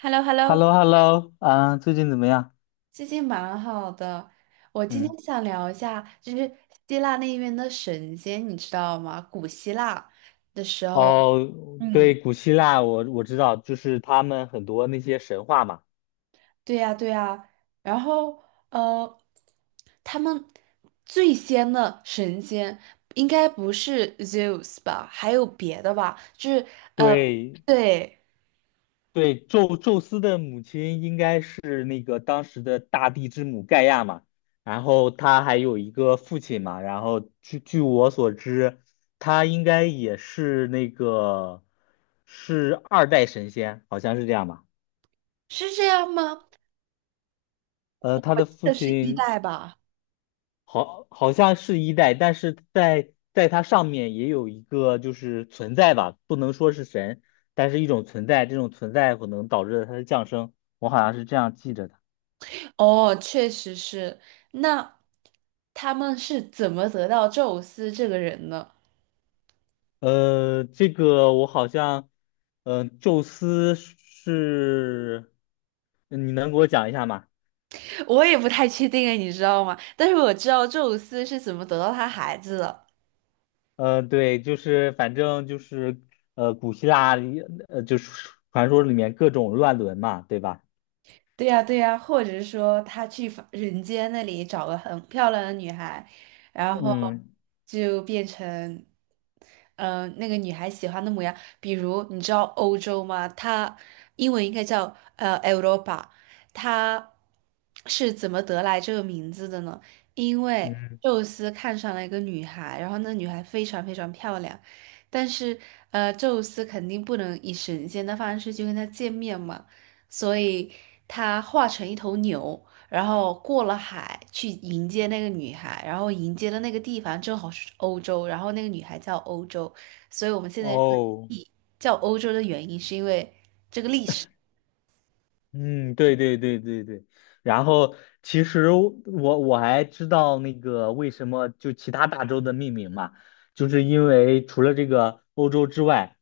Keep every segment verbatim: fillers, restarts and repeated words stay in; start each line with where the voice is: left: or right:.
right: h e l l o h e l l
left: h
right: o
left: e l l o h e l l o 啊，最近怎么样？
right: 最近蛮好的。我今
left: 嗯。
right: 天想聊一下，就是希腊那边的神仙，你知道吗？古希腊的时候，
left: 哦，
right: 嗯，
left: 对，古希腊我我知道，就是他们很多那些神话嘛。
right: 对呀，对呀。然后，呃，他们最先的神仙应该不是 Zeus 吧？还有别的吧？就是，呃，
left: 对
right: 对，
left: 对，宙宙斯的母亲应该是那个当时的大地之母盖亚嘛，然后他还有一个父亲嘛，然后据据我所知，他应该也是那个是二代神仙，好像是这样吧。
right: 是这样吗？
left: 呃，他
right: 我
left: 的
right: 记
left: 父
right: 得是一
left: 亲
right: 代吧。
left: 好，好像是一代，但是在在它上面也有一个就是存在吧，不能说是神，但是一种存在，这种存在可能导致了它的降生，我好像是这样记着的。
right: 哦，确实是。那他们是怎么得到宙斯这个人呢？
left: 呃，这个我好像，呃，宙斯是，你能给我讲一下吗？
right: 我也不太确定诶，你知道吗？但是我知道宙斯是怎么得到他孩子的。
left: 呃，对，就是反正就是呃，古希腊里呃就是传说里面各种乱伦嘛，对吧？
right: 对呀，对呀，或者是说他去凡人间那里找个很漂亮的女孩，然后
left: 嗯
right: 就变成，呃，那个女孩喜欢的模样。比如你知道欧洲吗？它英文应该叫呃 Europa，它是怎么得来这个名字的呢？因为
left: 嗯。
right: 宙斯看上了一个女孩，然后那女孩非常非常漂亮，但是呃，宙斯肯定不能以神仙的方式去跟她见面嘛。所以他化成一头牛，然后过了海去迎接那个女孩，然后迎接的那个地方正好是欧洲，然后那个女孩叫欧洲，所以我们现在说
left: 哦。
right: 地叫欧洲的原因是因为这个历史。
left: 嗯，对对对对对，然后其实我我还知道那个为什么就其他大洲的命名嘛，就是因为除了这个欧洲之外，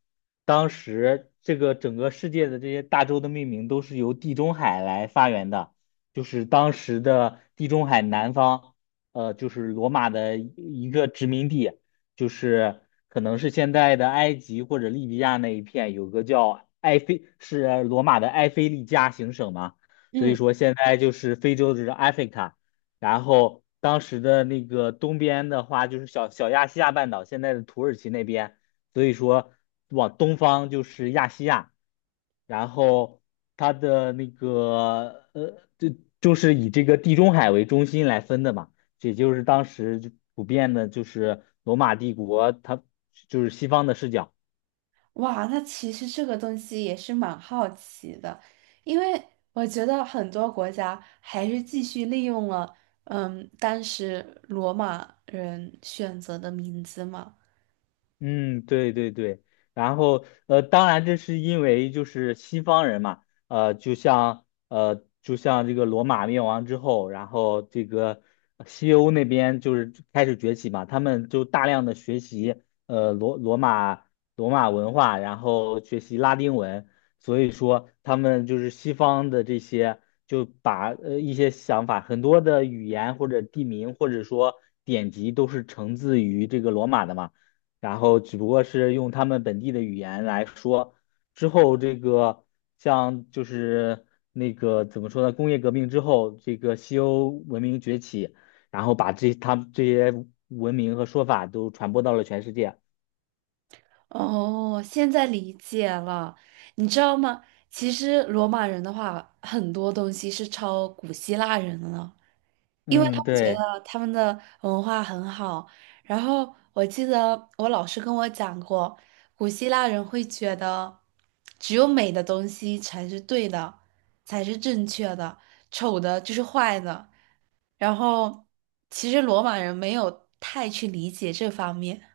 left: 当时这个整个世界的这些大洲的命名都是由地中海来发源的，就是当时的地中海南方，呃，就是罗马的一一个殖民地，就是可能是现在的埃及或者利比亚那一片，有个叫埃菲，是罗马的埃菲利加行省嘛，所以
right: 嗯，
left: 说现在就是非洲就是 Africa，然后当时的那个东边的话就是小小亚细亚半岛，现在的土耳其那边，所以说往东方就是亚细亚，然后它的那个呃，就就是以这个地中海为中心来分的嘛。也就是当时就普遍的，就是罗马帝国，它就是西方的视角。
right: 哇，那其实这个东西也是蛮好奇的，因为我觉得很多国家还是继续利用了，嗯，当时罗马人选择的名字嘛。
left: 嗯，对对对，然后呃，当然这是因为就是西方人嘛，呃，就像呃，就像这个罗马灭亡之后，然后这个西欧那边就是开始崛起嘛，他们就大量的学习呃罗罗马罗马文化，然后学习拉丁文，所以说他们就是西方的这些就把呃一些想法，很多的语言或者地名或者说典籍都是承自于这个罗马的嘛。然后只不过是用他们本地的语言来说。之后这个像就是那个怎么说呢？工业革命之后，这个西欧文明崛起，然后把这他们这些文明和说法都传播到了全世界。
right: 哦，现在理解了。你知道吗？其实罗马人的话，很多东西是抄古希腊人了，因为他
left: 嗯，
right: 们觉
left: 对。
right: 得他们的文化很好。然后我记得我老师跟我讲过，古希腊人会觉得只有美的东西才是对的，才是正确的，丑的就是坏的。然后其实罗马人没有太去理解这方面。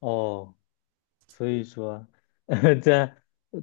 left: 哦。所以说，呃这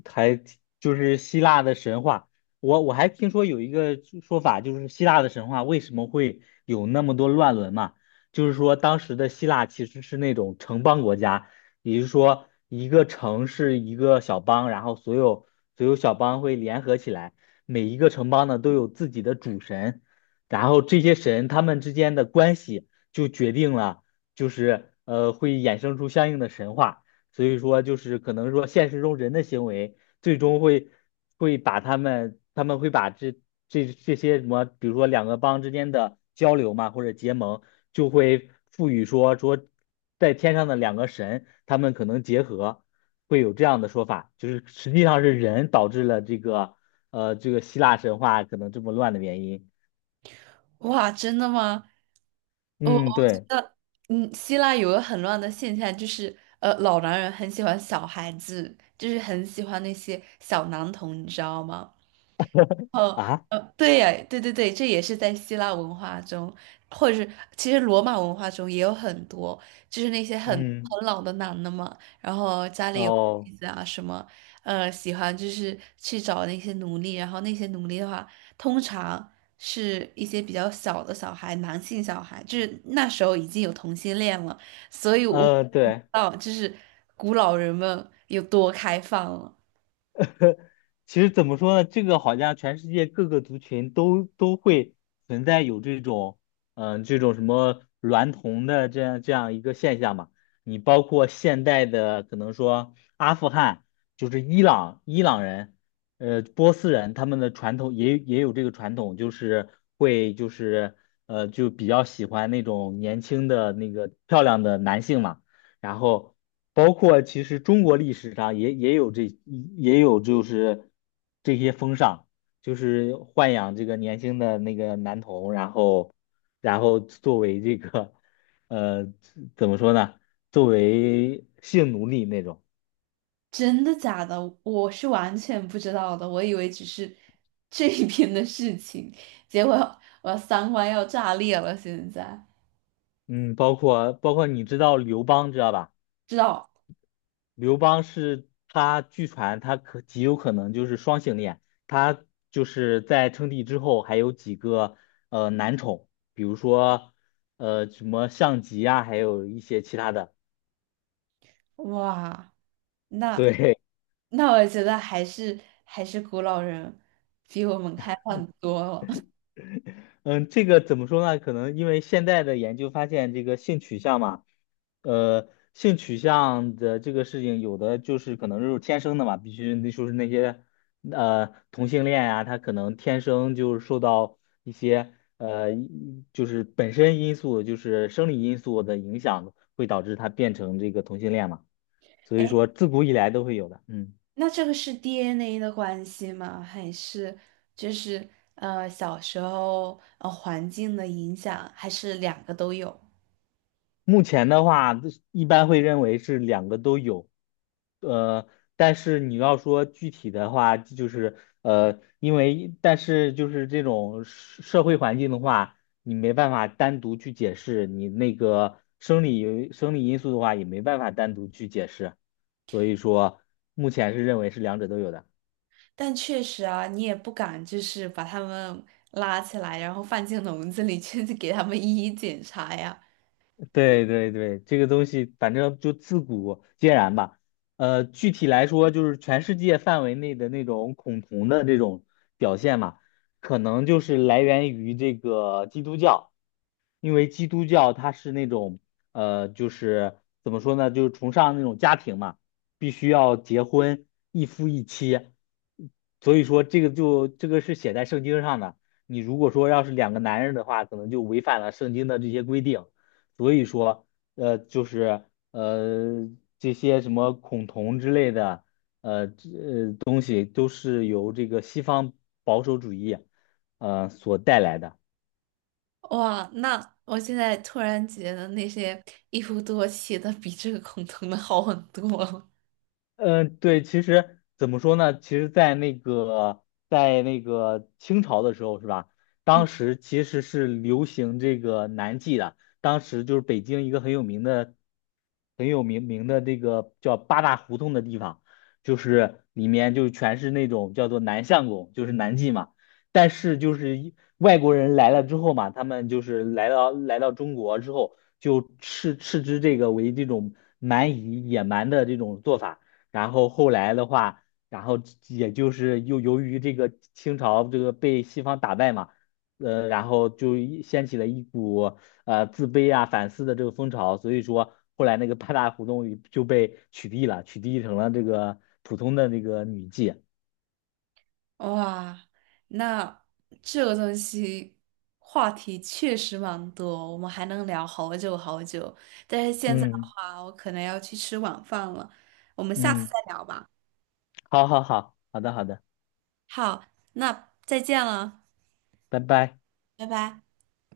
left: 还挺就是希腊的神话。我我还听说有一个说法，就是希腊的神话为什么会有那么多乱伦嘛？就是说当时的希腊其实是那种城邦国家，也就是说一个城是一个小邦，然后所有所有小邦会联合起来，每一个城邦呢都有自己的主神，然后这些神他们之间的关系就决定了，就是呃会衍生出相应的神话。所以说就是可能说现实中人的行为最终会会把他们他们会把这这这些什么，比如说两个帮之间的交流嘛，或者结盟，就会赋予说说在天上的两个神，他们可能结合，会有这样的说法，就是实际上是人导致了这个呃这个希腊神话可能这么乱的原因。
right: 哇，真的吗？我我
left: 嗯，
right: 觉
left: 对
right: 得，嗯，希腊有个很乱的现象，就是呃，老男人很喜欢小孩子，就是很喜欢那些小男童，你知道吗？
left: 啊，
right: 呃，对呀，对对对，这也是在希腊文化中，或者是其实罗马文化中也有很多，就是那些很
left: 嗯，
right: 很老的男的嘛，然后家里有
left: 哦，
right: 妻子啊什么，呃，喜欢就是去找那些奴隶，然后那些奴隶的话，通常是一些比较小的小孩，男性小孩，就是那时候已经有同性恋了，所以我
left: 呃，
right: 不知
left: 对。
right: 道就是古老人们有多开放了。
left: 其实怎么说呢？这个好像全世界各个族群都都会存在有这种，嗯、这种什么娈童的这样这样一个现象嘛。你包括现代的，可能说阿富汗，就是伊朗伊朗人，呃，波斯人，他们的传统也也有这个传统，就是会就是呃就比较喜欢那种年轻的那个漂亮的男性嘛。然后包括其实中国历史上也也有这也有就是这些风尚，就是豢养这个年轻的那个男童，然后然后作为这个呃怎么说呢，作为性奴隶那种。
right: 真的假的？我是完全不知道的，我以为只是 这一边的事情，结果我三观要炸裂了。现在
left: 嗯，包括包括你知道刘邦知道吧？
right: 知道，
left: 刘邦是他，据传他可极有可能就是双性恋，他就是在称帝之后还有几个呃男宠，比如说呃什么项籍啊，还有一些其他的。
right: 哇，那
left: 对，
right: 那我觉得还是还是古老人比我们开放多了。
left: 嗯，这个怎么说呢？可能因为现在的研究发现，这个性取向嘛，呃，性取向的这个事情，有的就是可能就是天生的嘛，必须那就是那些呃同性恋呀、他可能天生就是受到一些呃就是本身因素，就是生理因素的影响，会导致他变成这个同性恋嘛。所以
right: 哎，
left: 说，自古以来都会有的。嗯。
right: 那这个是 D N A 的关系吗？还是就是呃小时候呃环境的影响，还是两个都有？
left: 目前的话，一般会认为是两个都有，呃，但是你要说具体的话，就是呃，因为但是就是这种社社会环境的话，你没办法单独去解释，你那个生理生理因素的话，也没办法单独去解释，所以说目前是认为是两者都有的。
right: 但确实啊，你也不敢就是把他们拉起来，然后放进笼子里去 给他们一一检查呀。
left: 对对对，这个东西反正就自古皆然吧。呃，具体来说，就是全世界范围内的那种恐同的这种表现嘛，可能就是来源于这个基督教，因为基督教它是那种呃，就是怎么说呢，就是崇尚那种家庭嘛，必须要结婚，一夫一妻，所以说这个就这个是写在圣经上的。你如果说要是两个男人的话，可能就违反了圣经的这些规定。所以说，呃，就是呃这些什么孔同之类的，呃，这呃东西都是由这个西方保守主义，呃所带来的。
right: 哇，那我现在突然觉得那些一夫多妻的比这个恐同的好很多了。
left: 嗯，对，其实怎么说呢？其实，在那个在那个清朝的时候，是吧？
right: 嗯，
left: 当时其实是流行这个南记的，当时就是北京一个很有名的、很有名名的这个叫八大胡同的地方，就是里面就全是那种叫做南相公，就是南记嘛。但是就是一外国人来了之后嘛，他们就是来到来到中国之后，就斥斥之这个为这种蛮夷野蛮的这种做法。然后后来的话，然后也就是又由于这个清朝这个被西方打败嘛，呃，然后就一掀起了一股呃自卑啊、反思的这个风潮，所以说后来那个八大胡同就被取缔了，取缔成了这个普通的那个女妓。
right: 哇，那这个东西话题确实蛮多，我们还能聊好久好久。但是现在的
left: 嗯
right: 话，我可能要去吃晚饭了，我们下次
left: 嗯，
right: 再聊吧。
left: 好好好，好的好的，
right: 好，那再见了，
left: 拜拜。
right: 拜拜。